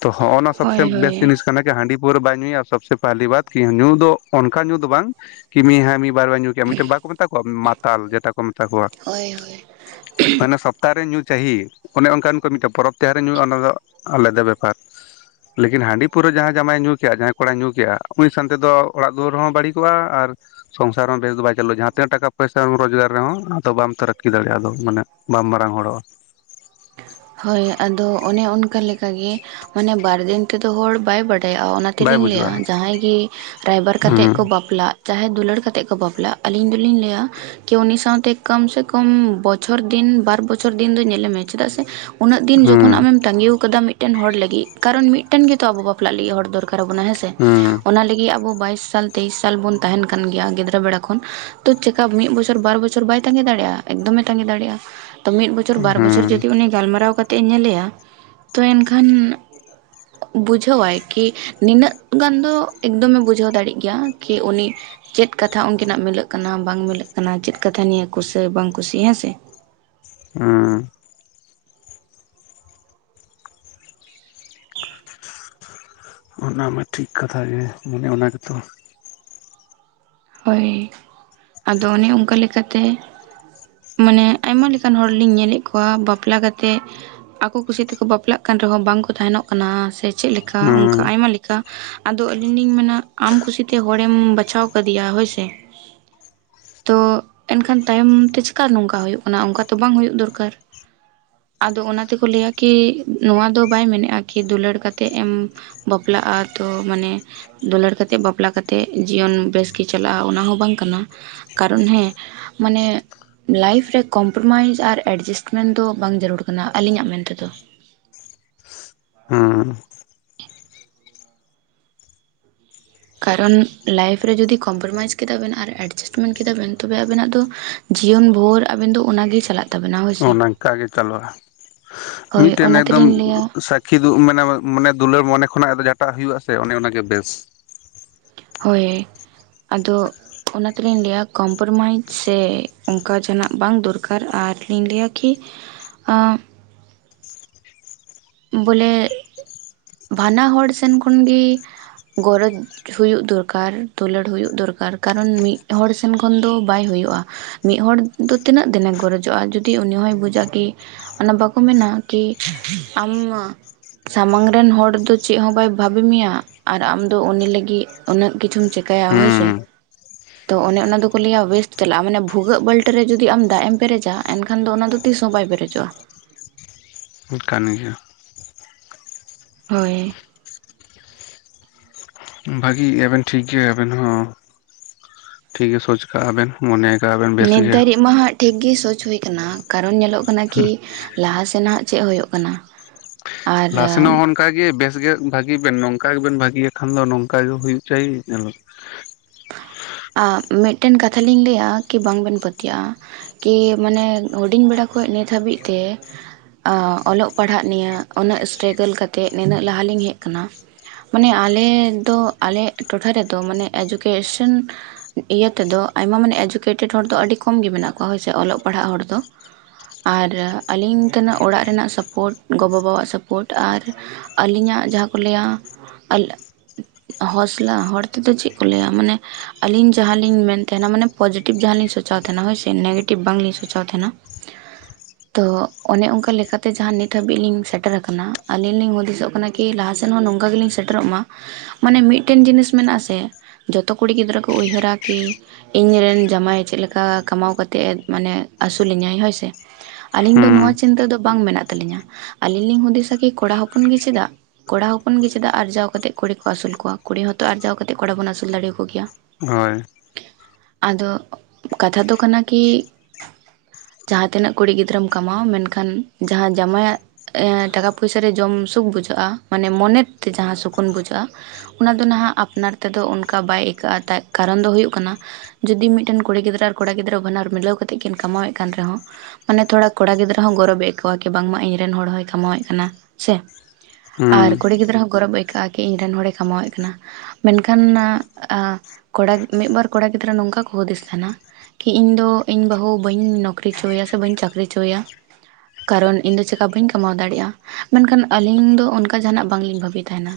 ᱛᱚ ᱦᱚᱸᱚᱱᱟ ᱥᱚᱵ ᱦᱳᱭ ᱥᱮ ᱦᱳᱭ ᱵᱮᱥᱴ ᱡᱤᱱᱤᱥ ᱠᱟᱱᱮᱠᱟ ᱦᱟᱺᱰᱤ ᱯᱟᱹᱣᱨᱟᱹ ᱵᱟᱭ ᱧᱩᱭᱟ ᱥᱚᱵᱥᱮ ᱯᱟᱦᱞᱤ ᱵᱟᱛ ᱠᱤ ᱧᱩ ᱫᱚ ᱚᱱᱠᱟ ᱧᱩ ᱫᱚ ᱵᱟᱝ ᱠᱤ ᱢᱤ ᱵᱟᱨ ᱵᱟ ᱧᱩ ᱜᱮᱭᱟᱢ ᱢᱤᱴᱤᱡ ᱵᱟᱠᱚ ᱢᱮᱛᱟ ᱠᱚᱣᱟ ᱢᱟᱛᱟᱞ ᱡᱮᱴᱟ ᱠᱚ ᱢᱮᱛᱟ ᱦᱳᱭ ᱦᱳᱭ ᱢᱟᱭᱱᱟ ᱥᱚ ᱛᱟᱨᱮ ᱧᱩ ᱪᱦᱤᱭᱮ ᱚᱱᱮ ᱚᱱᱠᱟᱱ ᱠᱚ ᱢᱤᱫᱴᱮᱱ ᱯᱚᱨᱚᱵᱽ ᱛᱮᱦᱟᱨᱮ ᱧᱩᱼᱟ ᱚᱱᱟ ᱫᱚ ᱟᱞᱮ ᱫᱚ ᱵᱮᱯᱟᱨ᱾ ᱞᱮᱠᱤᱱ ᱦᱟᱺᱰᱤ ᱯᱟᱹᱣᱟᱹ ᱡᱟᱦᱟᱸᱭ ᱡᱟᱢᱟᱭᱮ ᱧᱩ ᱠᱮᱜᱼᱟ ᱡᱟᱦᱟᱸᱭ ᱠᱚᱲᱟᱭ ᱧᱩ ᱠᱮᱜᱼᱟ ᱩᱱᱤ ᱥᱟᱱ ᱛᱮᱫᱚ ᱚᱲᱟᱜ ᱫᱩᱣᱟᱹᱨ ᱦᱚᱸ ᱵᱟᱹᱲᱤᱠ ᱠᱚᱜᱼᱟ ᱟᱨ ᱥᱚᱝᱥᱟᱨ ᱦᱚᱸ ᱵᱮᱥ ᱫᱚ ᱵᱟᱭ ᱪᱟᱹᱞᱩ ᱡᱟᱦᱟᱸ ᱛᱤᱱᱟᱜ ᱴᱟᱠᱟ ᱯᱚᱭᱥᱟᱢ ᱨᱚᱡᱽᱜᱟᱨ ᱨᱮᱦᱚᱸ ᱟᱫᱚ ᱵᱟᱢ ᱛᱟᱨᱟᱠᱤ ᱫᱟᱲᱮᱭᱟᱜᱼᱟ ᱫᱚ ᱢᱟᱱᱮ ᱵᱟᱢ ᱢᱟᱨᱟᱝ ᱦᱚᱲᱚᱜᱼᱟ᱾ ᱦᱳᱭ ᱟᱫᱚ ᱚᱱᱮ ᱚᱱᱠᱟ ᱞᱮᱠᱟ ᱜᱤ ᱢᱟᱱᱮ ᱵᱟᱨᱫᱤᱱ ᱛᱮᱫᱚ ᱦᱚᱲ ᱵᱟᱭ ᱵᱟᱲ ᱫᱟᱭᱟᱜᱼᱟ ᱚᱱᱟ ᱵᱟᱭ ᱛᱮᱞᱤᱧ ᱞᱟᱹᱭᱟ ᱵᱩᱡᱩᱜᱼᱟ ᱡᱟᱦᱟᱸᱭ ᱜᱤ ᱨᱟᱭᱵᱟᱨ ᱠᱟᱛᱮᱜ ᱠᱚ ᱦᱩᱸ ᱵᱟᱯᱞᱟᱜ ᱡᱟᱦᱮ ᱫᱩᱞᱟᱹᱲ ᱠᱟᱛᱮᱜ ᱠᱚ ᱵᱟᱯᱞᱟᱜ ᱟᱹᱞᱤᱧ ᱫᱚᱞᱤᱧ ᱞᱟᱹᱭᱟ ᱠᱤ ᱩᱱᱤ ᱥᱟᱶᱛᱮ ᱠᱟᱢ ᱥᱮ ᱠᱚᱢ ᱵᱚᱪᱷᱚᱨ ᱫᱤᱱ ᱵᱟᱨ ᱵᱚᱪᱷᱚᱨ ᱫᱤᱱ ᱫᱚ ᱧᱮᱞᱮ ᱢᱮ᱾ ᱪᱮᱫᱟᱜ ᱥᱮ ᱩᱱᱟᱹᱜ ᱫᱤᱱ ᱡᱚᱠᱷᱚᱱ ᱦᱩᱸ ᱟᱢᱮᱢ ᱛᱟᱸᱜᱤᱣ ᱠᱟᱫᱟ ᱢᱤᱫᱴᱮᱱ ᱦᱚᱲ ᱞᱟᱹᱜᱤᱜ ᱠᱟᱨᱚᱱ ᱢᱤᱫᱴᱮᱱ ᱜᱮᱚᱛ ᱟᱵᱚ ᱵᱟᱯᱞᱟᱜ ᱞᱟᱹᱜᱤᱜ ᱦᱚᱲ ᱫᱚᱨᱠᱟᱨᱚᱜ ᱠᱟᱱᱟ ᱦᱮᱸᱥᱮ᱾ ᱦᱩᱸ ᱚᱱᱟ ᱞᱟᱹᱜᱤᱜ ᱟᱵᱚ ᱵᱟᱭᱤᱥ ᱥᱟᱞ ᱛᱮᱭᱤᱥ ᱥᱟᱞ ᱵᱚᱱ ᱛᱟᱦᱮᱱ ᱠᱟᱱ ᱜᱮᱭᱟ ᱜᱤᱫᱽᱨᱟᱹ ᱵᱮᱲᱟ ᱠᱷᱚᱱ ᱛᱚ ᱪᱮᱠᱟ ᱢᱤᱫ ᱵᱚᱪᱷᱚᱨ ᱵᱟᱨ ᱵᱚᱪᱚᱨ ᱵᱟᱭ ᱛᱟᱸᱜᱤ ᱫᱟᱲᱮᱜᱼᱟ ᱮᱠᱫᱚᱢ ᱮ ᱛᱟᱸᱜᱤ ᱫᱟᱲᱤᱜᱼᱟ ᱛᱚ ᱢᱤᱫ ᱵᱚᱷᱚᱨ ᱵᱟᱨ ᱵᱚᱪᱷᱚᱨ ᱦᱩᱸ ᱡᱩᱫ ᱜᱟᱞᱢᱟᱨᱟᱣ ᱠᱟᱛᱮᱜ ᱤᱧ ᱧᱮᱞ ᱮᱜᱟ ᱛᱚ ᱮᱱᱠᱷᱟᱱ ᱵᱩᱡᱷᱟᱹᱣᱟᱭ ᱠᱤ ᱱᱤᱱᱟᱹᱜ ᱜᱟᱱ ᱫᱚ ᱮᱠᱫᱚᱢᱮ ᱵᱩᱡᱷᱟᱹᱣ ᱫᱟᱲᱤᱜ ᱜᱮᱭᱟ ᱠᱤ ᱩᱱᱤ ᱪᱮᱫ ᱠᱟᱛᱷᱟ ᱩᱱᱠᱤᱱᱟᱜ ᱢᱤᱞᱟᱹᱜ ᱠᱟᱱᱟ ᱵᱟᱝ ᱢᱤᱞᱟᱹᱜ ᱠᱟᱱᱟ ᱪᱮᱫ ᱠᱟᱛᱷᱟ ᱱᱤᱭᱟᱹ ᱠᱩᱥᱟᱹ ᱵᱟᱝ ᱠᱩᱥᱤ ᱦᱮᱸᱥᱮ᱾ ᱦᱩᱸ ᱚᱱᱟ ᱢᱟ ᱴᱷᱤᱠ ᱠᱟᱛᱷᱟ ᱜᱮ ᱢᱟᱱᱮ ᱚᱱᱟ ᱜᱮᱛᱚ ᱦᱳᱭ ᱟᱫᱚ ᱚᱱᱮ ᱚᱱᱠᱟ ᱞᱮᱠᱟᱛᱮ ᱢᱟᱱᱮ ᱟᱭᱢᱟ ᱞᱮᱠᱟᱱ ᱦᱚᱲ ᱞᱤᱧ ᱧᱮᱞᱮᱜ ᱠᱚᱣᱟ ᱵᱟᱯᱞᱟ ᱠᱟᱛᱮᱜ ᱟᱠᱚ ᱠᱩᱥᱤ ᱛᱮᱠᱚ ᱵᱟᱯᱞᱟᱜ ᱠᱟᱱ ᱨᱮᱦᱚᱸ ᱵᱟᱝ ᱠᱚ ᱛᱟᱦᱮᱱᱚᱜ ᱠᱟᱱᱟ ᱥᱮ ᱪᱮᱜ ᱞᱮᱠᱟ ᱚᱱᱠᱟ ᱦᱩᱸ ᱟᱭᱢᱟ ᱞᱮᱠᱟ ᱟᱫᱚ ᱟᱹᱞᱤᱧ ᱞᱤᱧ ᱢᱮᱱᱟ ᱟᱢ ᱠᱩᱥᱤᱛᱮ ᱦᱚᱲᱮᱢ ᱵᱟᱪᱷᱟᱣ ᱠᱟᱹᱫᱤᱭᱟ ᱦᱳᱭ ᱥᱮ᱾ ᱛᱚ ᱮᱱᱠᱷᱟᱱ ᱛᱟᱭᱚᱢ ᱛᱮ ᱪᱮᱠᱟ ᱱᱚᱝᱠᱟ ᱦᱩᱭᱩᱜ ᱠᱟᱱᱟ ᱚᱱᱠᱟ ᱛᱚ ᱵᱟᱝ ᱦᱩᱭᱩᱜ ᱫᱚᱨᱠᱟᱨ᱾ ᱟᱫᱚ ᱚᱱᱟ ᱛᱮᱠᱚ ᱞᱟᱹᱭᱟ ᱠᱤ ᱱᱚᱣᱟ ᱫᱚ ᱵᱟᱭ ᱢᱮᱱᱮᱜᱟ ᱠᱤ ᱫᱩᱞᱟᱹᱲ ᱠᱟᱛᱮᱜ ᱮᱢ ᱵᱟᱯᱞᱟᱜᱼᱟ ᱛᱚ ᱢᱟᱱᱮ ᱫᱩᱞᱟᱹᱲ ᱠᱟᱛᱮᱜ ᱵᱟᱯᱞᱟ ᱠᱟᱛᱮᱜ ᱡᱤᱭᱚᱱ ᱵᱮᱥ ᱠᱤ ᱪᱟᱞᱟᱜᱼᱟ ᱚᱱᱟ ᱦᱚᱸ ᱵᱟᱝ ᱠᱟᱱᱟ ᱠᱟᱨᱚᱱ ᱦᱮᱸ ᱢᱟᱱᱮ ᱞᱟᱭᱤᱯᱷ ᱨᱮ ᱠᱚᱢᱯᱨᱚᱢᱟᱭᱤᱡᱽ ᱟᱨ ᱮᱰᱡᱤᱥᱴᱢᱮᱱᱴ ᱫᱚ ᱵᱟᱝ ᱡᱟᱹᱨᱩᱲ ᱠᱟᱱᱟ ᱟᱞᱤᱧᱟᱜ ᱢᱮᱱ ᱛᱮᱫᱚ᱾ ᱦᱩᱸ ᱠᱟᱨᱚᱱ ᱞᱟᱭᱤᱯᱷ ᱨᱮ ᱡᱩᱫᱤ ᱠᱚᱢᱯᱨᱚᱢᱟᱭᱤᱡᱽ ᱠᱮᱫᱟ ᱵᱮᱱ ᱟᱨ ᱮᱰᱡᱟᱥᱴᱢᱮᱱ ᱠᱮᱫᱟ ᱵᱮᱱ ᱛᱚᱵᱮ ᱟᱵᱮᱱᱟᱜ ᱫᱚ ᱡᱤᱭᱚᱱ ᱵᱷᱳᱨ ᱟᱵᱮᱱ ᱫᱚ ᱚᱱᱟ ᱜᱮ ᱪᱟᱞᱟᱜ ᱛᱟᱵᱮᱱᱟ ᱚ ᱦᱳᱭᱥᱮ ᱱᱚᱝᱠᱟ ᱜᱮ ᱪᱟᱞᱟᱜᱼᱟ ᱦᱳᱭ ᱢᱤᱫᱴᱮᱱ ᱚᱱᱟ ᱮᱠᱫᱚᱢ ᱛᱮᱞᱤᱧ ᱞᱟᱹᱭᱟ ᱥᱟ ᱠᱤᱫᱩᱜ ᱢᱟᱱᱮ ᱢᱟᱱᱮ ᱫᱩᱞᱟᱹᱲ ᱢᱚᱱᱮ ᱠᱷᱚᱱᱟᱜ ᱫᱚ ᱡᱷᱟᱴᱟᱜ ᱦᱩᱭᱩᱜ-ᱟ ᱥᱮ ᱚᱱᱮ ᱚᱱᱟ ᱜᱮ ᱵᱮᱥ᱾ ᱦᱳᱭ ᱟᱫᱚ᱾ ᱚᱱᱟ ᱛᱮᱞᱤᱧ ᱞᱟᱹᱭᱟ ᱠᱚᱢᱯᱨᱚᱢᱟᱭᱤᱡᱽ ᱥᱮ ᱚᱱᱠᱟ ᱡᱟᱦᱱᱟᱜ ᱵᱟᱝ ᱫᱚᱨᱠᱟᱨ ᱟᱨ ᱞᱤᱧ ᱞᱟᱹᱭᱟ ᱠᱤ ᱟᱢ ᱵᱚᱞᱮ ᱵᱟᱱᱟ ᱦᱚᱲ ᱥᱮᱱ ᱠᱷᱚᱱ ᱜᱤ ᱜᱚᱨᱚᱡᱽ ᱦᱩᱭᱩᱜ ᱫᱚᱨᱠᱟᱨ ᱫᱩᱞᱟᱹᱲ ᱦᱩᱭᱩᱜ ᱫᱚᱨᱠᱟᱨ ᱠᱟᱨᱚᱱ ᱢᱤᱫ ᱦᱚᱲ ᱥᱮᱱ ᱠᱷᱚᱱ ᱫᱚ ᱵᱟᱭ ᱦᱩᱭᱩᱜᱼᱟ᱾ ᱢᱤᱫ ᱦᱚᱲ ᱫᱚ ᱛᱤᱱᱟᱹᱜ ᱫᱤᱱᱮ ᱜᱚᱨᱚᱡᱚᱜᱼᱟ ᱡᱩᱫᱤ ᱩᱱᱤ ᱦᱚᱭ ᱵᱩᱡᱟ ᱠᱤ ᱚᱱᱟ ᱵᱟᱠᱩ ᱢᱮᱱᱟ ᱠᱤ ᱟᱢ ᱥᱟᱢᱟᱝ ᱨᱮᱱ ᱦᱚᱲ ᱫᱚ ᱪᱮᱜ ᱦᱚᱸ ᱵᱟᱭ ᱵᱷᱟᱵᱤ ᱢᱮᱭᱟ ᱟᱨ ᱟᱢᱫᱚ ᱩᱱᱤ ᱞᱟᱹᱜᱤᱜ ᱩᱱᱟᱹᱜ ᱠᱤᱪᱷᱩᱢ ᱪᱮᱠᱟᱭᱟ ᱦᱳᱭᱥᱮ᱾ ᱦᱩᱸ ᱛᱚ ᱚᱱᱮ ᱚᱱᱟ ᱫᱚᱠᱚ ᱞᱟᱹᱭᱟ ᱳᱭᱮᱥᱴ ᱪᱟᱞᱟᱜᱼᱟ ᱢᱟᱱᱮ ᱵᱷᱩᱜᱟᱹᱜ ᱵᱟᱹᱞᱴᱤ ᱨᱮ ᱡᱩᱫᱤ ᱟᱢ ᱫᱟᱜ ᱮᱢ ᱯᱮᱨᱮᱡᱟ ᱮᱱᱠᱷᱟᱱ ᱫᱚ ᱚᱱᱟᱫᱚ ᱛᱤᱥ ᱦᱚᱸ ᱵᱟᱭ ᱯᱮᱨᱮᱡᱚᱜᱼᱟ᱾ ᱠᱟᱱᱟ ᱜᱮᱭᱟ᱾ ᱦᱳᱭ᱾ ᱵᱷᱟᱜᱤ ᱜᱮᱭᱟ ᱵᱮᱱ ᱴᱷᱤᱠ ᱜᱮᱭᱟ ᱵᱮᱱ ᱦᱚᱸ ᱴᱷᱤᱠ ᱜᱮ ᱥᱳᱪ᱾ ᱵᱮᱱ ᱢᱚᱱᱮᱭ ᱠᱟᱜᱼᱟ ᱵᱮᱱ ᱵᱮᱥ ᱱᱤᱛ ᱜᱮ᱾ ᱫᱷᱟᱹᱨᱤᱡ ᱢᱟ ᱦᱟᱸᱜ ᱴᱷᱤᱠ ᱜᱮ ᱥᱳᱪ ᱦᱩᱭ ᱟᱠᱟᱱᱟ ᱠᱟᱨᱚᱱ ᱧᱮᱞᱚᱜ ᱠᱟᱱᱟ ᱠᱤ ᱞᱟᱦᱟ ᱥᱮᱱᱟᱜ ᱪᱮᱫ ᱦᱩᱭᱩᱜᱳᱜ ᱠᱟᱱᱟ᱾ ᱟᱨ ᱞᱥᱱᱟᱜ ᱦᱚᱸ᱾ ᱱᱚᱝᱠᱟ ᱜᱮ ᱵᱮᱥ ᱜᱮ ᱵᱷᱟᱜᱤ ᱵᱮᱱ ᱱᱚᱝᱠᱟ ᱜᱮᱵᱮᱱ ᱵᱷᱤ ᱜᱮ ᱠᱷᱟᱱ ᱫᱚ ᱱᱚᱝᱠᱟ ᱜᱮ ᱦᱩᱭᱩᱜ ᱪᱟᱭ᱾ ᱟᱨ ᱢᱤᱫᱴᱮᱱ ᱠᱟᱛᱷᱟ ᱞᱤᱧ ᱞᱟᱹᱭᱟ ᱠᱤ ᱵᱟᱝ ᱵᱮᱱ ᱯᱟᱹᱛᱭᱟᱹᱜᱼᱟ᱾ ᱠᱤ ᱢᱟᱱᱮ ᱦᱩᱰᱤᱧ ᱵᱮᱲᱟ ᱠᱷᱚᱡ ᱱᱤᱛ ᱦᱟᱹᱵᱤᱡ ᱛᱮ᱾ ᱚᱞᱚᱜ ᱯᱟᱲᱦᱟᱜ ᱱᱤᱭᱮ ᱩᱱᱟᱹᱜ ᱥᱴᱨᱮᱟᱜᱞ ᱠᱟᱛᱜ ᱱᱤᱱᱟᱹᱜ ᱞᱟᱦᱟ ᱞᱤᱧ ᱦᱮᱡ ᱠᱟᱱᱟ᱾ ᱢᱟᱱᱮ ᱟᱞᱮ ᱫᱚ ᱟᱞᱮ ᱴᱚᱴᱷᱟ ᱨᱮᱫᱚ ᱢᱟᱱᱮ ᱮᱰᱩᱠᱮᱥᱚᱱ᱾ ᱤᱭᱟᱹ ᱛᱮᱫᱚ ᱟᱭᱢᱟ ᱢᱟᱱᱮ ᱮᱰᱩᱠᱮᱴᱮᱰ ᱦᱚᱲ ᱫᱚ ᱟᱹᱰᱤ ᱠᱚᱢ ᱜᱮ ᱢᱮᱱᱟᱜ ᱠᱚᱣᱟ ᱦᱳᱭᱥᱮ ᱚᱞᱚᱜ ᱯᱟᱲᱦᱟᱜ ᱦᱚᱲ ᱫᱚ᱾ ᱟᱨ ᱟᱹᱞᱤᱧ ᱛᱮᱱᱟᱜ ᱚᱲᱟᱜ ᱨᱮᱱᱟᱜ ᱥᱟᱯᱳᱴ ᱜᱚ ᱵᱟᱵᱟᱣᱟᱜ ᱥᱟᱯᱳᱴ ᱟᱨ᱾ ᱟᱹᱞᱤᱧᱟᱜ ᱡᱟᱦᱟᱸ ᱠᱚ ᱞᱟᱹᱭᱟ᱾ ᱚᱞᱚᱜ ᱦᱚᱥᱞᱟ ᱦᱚᱲ ᱛᱮᱫᱚ ᱪᱮᱫ ᱠᱚ ᱞᱟᱹᱭᱟ ᱢᱟᱱᱮ᱾ ᱟᱞᱤᱧ ᱡᱟᱦᱟᱞᱤᱧ ᱢᱮᱱ ᱛᱟᱦᱮᱱᱟ ᱢᱟᱱᱮ ᱯᱚᱡᱮᱴᱤᱵᱷ ᱡᱟᱦᱟᱞᱤᱧ ᱥᱚᱪᱟᱣ ᱛᱟᱦᱮᱱᱟ ᱦᱳᱭᱥᱮ ᱱᱮᱜᱮᱴᱤᱵᱽ ᱵᱟᱝᱞᱤᱧ ᱥᱚᱪᱟᱣ ᱛᱟᱦᱮᱱᱟ᱾ [inaudible] ᱛᱚ ᱚᱱᱮ ᱚᱱᱠᱟ ᱞᱮᱠᱟᱛᱮ ᱡᱟᱦᱟᱸ ᱱᱤᱛ ᱦᱟᱹᱵᱤᱡ ᱞᱤᱧ ᱥᱮᱴᱮᱨ ᱟᱠᱟᱱᱟ ᱟᱹᱞᱤᱧ ᱞᱤᱧ ᱦᱩᱫᱤᱥᱚᱜ ᱠᱟᱱᱟ᱾ ᱠᱤ ᱞᱟᱦᱟ ᱥᱮᱱ ᱦᱚᱸ ᱱᱚᱝᱠᱟ ᱜᱮᱞᱤᱧ ᱥᱮᱴᱮᱨᱚᱜ ᱢᱟ ᱢᱟᱱᱮ ᱢᱤᱫᱴᱮᱱ ᱡᱤᱱᱤᱥ ᱢᱮᱱᱟᱜ-ᱟ ᱥᱮ ᱡᱷᱚᱛᱚ ᱠᱩᱲᱤ ᱜᱤᱫᱽᱨᱟᱹ ᱠᱚ᱾ ᱠᱚ ᱩᱭᱦᱟᱹᱨᱟ ᱠᱤ᱾ ᱤᱧᱨᱮᱱ ᱡᱟᱢᱟᱭ ᱪᱮᱫ ᱞᱮᱠᱟ ᱠᱟᱢᱟᱣ ᱠᱟᱛᱮᱫ ᱮ ᱢᱟᱱᱮ ᱟᱥᱩᱞᱤᱧᱟᱭ ᱦᱳᱭᱥᱮ᱾ ᱟᱞᱤᱧ ᱫᱚ ᱱᱚᱣᱟ ᱦᱩᱸ ᱪᱤᱱᱛᱟᱹ ᱫᱚ ᱵᱟᱝ ᱢᱮᱱᱟᱜ ᱛᱟᱞᱤᱧᱟ ᱟᱞᱤᱧ ᱞᱤᱧ ᱦᱩᱫᱤᱥᱟ ᱠᱤ ᱠᱚᱲᱟ ᱦᱚᱯᱚᱱ ᱜᱮ ᱪᱮᱫᱟᱜ᱾ ᱠᱚᱲᱟ ᱦᱚᱯᱚᱱ ᱜᱮ ᱪᱮᱫᱟᱜ ᱟᱨᱡᱟᱣ ᱠᱟᱛᱮᱫ ᱠᱩᱲᱤ ᱠᱚ ᱟᱹᱥᱩᱞ ᱠᱚᱣᱟ ᱠᱩᱲᱤ ᱦᱚᱸᱛᱚ ᱟᱨᱡᱟᱣ ᱠᱟᱛᱮᱫ ᱠᱚᱲᱟ ᱵᱚᱱ ᱟᱥᱩᱞ ᱫᱟᱲᱮᱭᱟᱠᱚ ᱜᱮᱭᱟ᱾ ᱦᱳᱭ᱾ ᱟᱫᱚ ᱠᱟᱛᱷᱟ ᱫᱚ ᱠᱟᱱᱟ ᱠᱤ᱾ ᱡᱟᱦᱟᱸ ᱛᱤᱱᱟᱹᱜ ᱠᱩᱲᱤ ᱜᱤᱫᱽᱨᱟᱹᱨᱮᱢ ᱠᱟᱢᱟᱣ ᱢᱮᱱᱠᱷᱟᱱ ᱡᱟᱦᱟᱸ ᱡᱟᱢᱟᱭᱟᱜ᱾ ᱮᱸ ᱴᱟᱠᱟ ᱯᱚᱭᱥᱟᱨᱮ ᱡᱚᱢ ᱥᱩᱠ ᱵᱩᱡᱷᱟᱹᱜᱼᱟ ᱢᱟᱱᱮ ᱢᱚᱱᱮᱛᱮ ᱡᱟᱦᱟᱸ ᱥᱚᱠᱩᱱ ᱵᱩᱡᱷᱟᱹᱜᱼᱟ᱾ ᱚᱱᱟ ᱫᱚ ᱱᱟᱦᱟᱜ ᱟᱯᱱᱟᱨ ᱛᱮᱫᱚ ᱚᱱᱠᱟ ᱵᱟᱭ ᱟᱹᱭᱠᱟᱹᱜᱼᱟ ᱛᱟᱡ᱾ ᱠᱟᱨᱚᱱ ᱫᱚ ᱦᱩᱭᱩᱜ ᱠᱟᱱᱟ ᱡᱩᱫᱤ ᱢᱤᱫᱴᱮᱱ ᱠᱩᱲᱤ ᱜᱤᱫᱽᱨᱟᱹ ᱟᱨ ᱠᱚᱲᱟ ᱜᱤᱫᱽᱨᱟᱹ ᱵᱟᱱᱟ ᱦᱚᱲ ᱢᱤᱞᱟᱹᱣ ᱠᱟᱛᱮᱜ ᱠᱤᱱ ᱠᱟᱢᱟᱣᱮᱫ ᱠᱟᱱ ᱨᱮᱦᱚᱸ᱾ ᱢᱟᱱᱮ ᱛᱷᱚᱲᱟ ᱠᱚᱲᱟ ᱜᱤᱫᱽᱨᱟᱹ ᱦᱚᱸ ᱜᱚᱨᱚᱵᱽᱮ ᱟᱹᱭ ᱠᱟᱹᱣᱟ ᱠᱤ ᱵᱟᱝᱢᱟ ᱤᱧ ᱨᱮᱱ ᱦᱚᱲ ᱦᱚᱸᱭ ᱠᱟᱢᱟᱣᱮᱫ ᱠᱟᱱᱟ ᱥᱮ᱾ ᱦᱩᱸ ᱟᱨ ᱠᱩᱲᱤ ᱜᱤᱫᱽᱨᱟᱹ ᱦᱚᱸ ᱜᱚᱨᱚᱵᱽ ᱟᱹᱭᱠᱟᱹᱜᱼᱟ ᱠᱤ ᱤᱧ ᱨᱮᱱ ᱦᱚᱲᱮ ᱠᱟᱢᱟᱣᱮᱫ ᱠᱟᱱᱟ᱾ ᱢᱮᱱᱠᱷᱟᱱ ᱱᱟᱜ ᱟᱸ ᱠᱚᱲᱟ ᱢᱤᱫᱵᱟᱨ ᱠᱚᱲᱟ ᱜᱤᱫᱽᱨᱟᱹ ᱱᱚᱝᱠᱟ ᱠᱚ ᱦᱩᱫᱤᱥ ᱛᱟᱦᱮᱱᱟ᱾ ᱠᱤ ᱤᱧ ᱫᱚ ᱤᱧ ᱵᱟᱹᱦᱩ ᱵᱟᱹᱧ ᱱᱚᱠᱨᱤᱪᱚᱭᱟᱭᱟ ᱥᱮ ᱵᱟᱹᱧ ᱪᱟᱠᱨᱤ ᱦᱚᱪᱚ ᱟᱭᱟᱭᱟ᱾ ᱠᱟᱨᱚᱱ ᱤᱧ ᱫᱚ ᱪᱮᱠᱟ ᱵᱟᱹᱧ ᱠᱟᱢᱟᱣ ᱫᱟᱲᱮᱭᱟᱜᱼᱟ᱾ ᱢᱮᱱᱠᱷᱟᱱ ᱟᱹᱞᱤᱧ ᱫᱚ ᱚᱱᱠᱟ ᱡᱟᱦᱟᱱᱟᱜ ᱵᱟᱝᱞᱤᱧ ᱵᱷᱟᱹᱵᱤ ᱛᱟᱦᱮᱸᱱᱟ᱾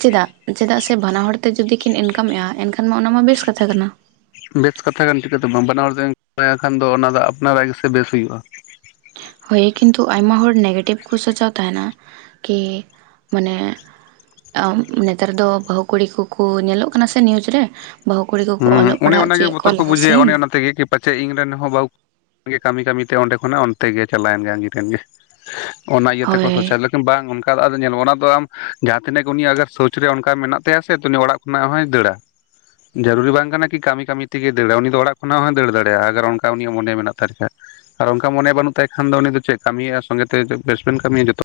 ᱪᱮᱫᱟᱜ ᱪᱮᱫᱟᱜ ᱥᱮ ᱵᱟᱱᱟ ᱦᱚᱲᱛᱮ ᱡᱩᱚᱫᱤ ᱠᱤᱱ ᱤᱱᱠᱟᱢᱮᱫᱼᱟ ᱮᱱᱠᱷᱟᱱ ᱢᱟ ᱚᱱᱟᱢᱟ ᱵᱮᱥ ᱠᱟᱛᱷᱟ ᱠᱟᱱᱟ᱾ ᱵᱮᱥ ᱠᱟᱛᱷᱟ ᱠᱟᱱ ᱪᱤᱠᱟᱹᱛᱮ ᱵᱟᱝ ᱵᱟᱱᱟ ᱦᱚᱲ ᱨᱮᱱ ᱠᱷᱟᱱ ᱫᱚ ᱚᱱᱟ ᱫᱚ ᱟᱯᱱᱟᱨᱟᱜ ᱜᱮᱥᱮ ᱵᱮᱥ ᱦᱩᱭᱩᱜᱼᱟ᱾ ᱦᱳᱭ ᱠᱤᱱᱛᱩ ᱟᱭᱢᱟ ᱦᱚᱲ ᱱᱮᱜᱮᱴᱤᱵᱷ ᱠᱚ ᱥᱚᱪᱟᱣ ᱛᱟᱦᱮᱱᱟ ᱠᱤ ᱢᱟᱱᱮ᱾ ᱟᱵ ᱱᱮᱛᱟᱨ ᱫᱚ ᱵᱟᱹᱦᱩ ᱠᱩᱲᱤ ᱠᱚᱠᱚ ᱧᱮᱞᱚᱜ ᱠᱟᱱᱟ ᱥᱮ ᱱᱤᱭᱩᱡᱽ ᱨᱮ ᱵᱟᱹᱦᱩ ᱠᱩᱲᱤ ᱠᱚ᱾ ᱦᱩᱸ ᱚᱱᱮ ᱚᱱᱟᱜᱮ ᱵᱚᱛᱚᱨ ᱠᱚ ᱵᱩᱡᱷᱟᱹᱭᱟ ᱚᱱᱮ ᱚᱱᱟ ᱛᱮᱜᱮ ᱠᱤ᱾ ᱯᱟᱪᱮᱫ ᱤᱧᱨᱮᱱ ᱦᱚᱸ ᱵᱟᱦᱩ ᱠᱩᱲᱤ ᱠᱟᱹᱢᱤ ᱠᱟᱹᱢᱤ ᱛᱮ ᱚᱸᱰᱮ ᱠᱷᱚᱱᱟᱜ ᱚᱱᱛᱮ ᱜᱮ ᱪᱟᱞᱟᱣᱮᱱ ᱜᱮ ᱟᱹᱜᱤᱨᱮᱱ ᱜᱮ᱾ ᱚᱱᱟ ᱤᱭᱟᱹ ᱛᱮᱠᱚ ᱦᱳᱭ ᱥᱚᱪᱟᱞᱮᱫ᱾ ᱵᱟᱝ ᱚᱱᱠᱟ ᱫᱚ ᱟᱫᱚ ᱧᱮᱞᱢᱮ ᱚᱱᱟ ᱫᱚ ᱟᱢ ᱡᱟᱦᱟᱸ ᱛᱤᱱᱟᱹᱜ ᱜᱮ ᱩᱱᱤ ᱟᱜᱟᱨ ᱥᱳᱪ ᱨᱮ ᱚᱱᱠᱟ ᱢᱮᱱᱟᱜ ᱛᱟᱭᱟ ᱥᱮ ᱩᱱᱤ ᱚᱲᱟᱜ᱾ ᱠᱷᱚᱱᱟᱜ ᱦᱚᱸᱭ ᱫᱟᱹᱲᱟ ᱡᱟᱹᱨᱩᱨᱤ ᱵᱟᱝ ᱠᱟᱱᱟ ᱡᱮᱼᱼ ᱠᱤ ᱠᱟᱹᱢᱤ ᱠᱟᱹᱢᱤ ᱛᱮᱜᱮ ᱫᱟᱹᱲᱟ ᱩᱱᱤ ᱫᱚ ᱚᱲᱟᱜ ᱠᱷᱚᱱᱟᱜ ᱦᱚᱸᱭ ᱫᱟᱹᱲ ᱫᱟᱲᱭᱟᱜᱼᱟ ᱟᱜᱟᱨ ᱚᱱᱠᱟ ᱩᱱᱤᱭᱟᱜ ᱢᱚᱱᱮ ᱢᱮᱱᱟᱜ ᱛᱟᱭ ᱠᱷᱟᱱ᱾ ᱟᱨ ᱚᱱᱠᱟ ᱢᱚᱱᱮ ᱵᱟᱹᱱᱩᱜ ᱛᱟᱭ ᱠᱷᱟᱱ ᱫᱚ ᱩᱱᱤ ᱫᱚ ᱪᱮᱜ ᱠᱟᱢᱤᱭᱟ ᱥᱚᱸᱜᱮᱛᱮ ᱵᱮᱥᱵᱮᱱ ᱠᱟᱢᱤᱭᱟ ᱡᱚᱛᱚ᱾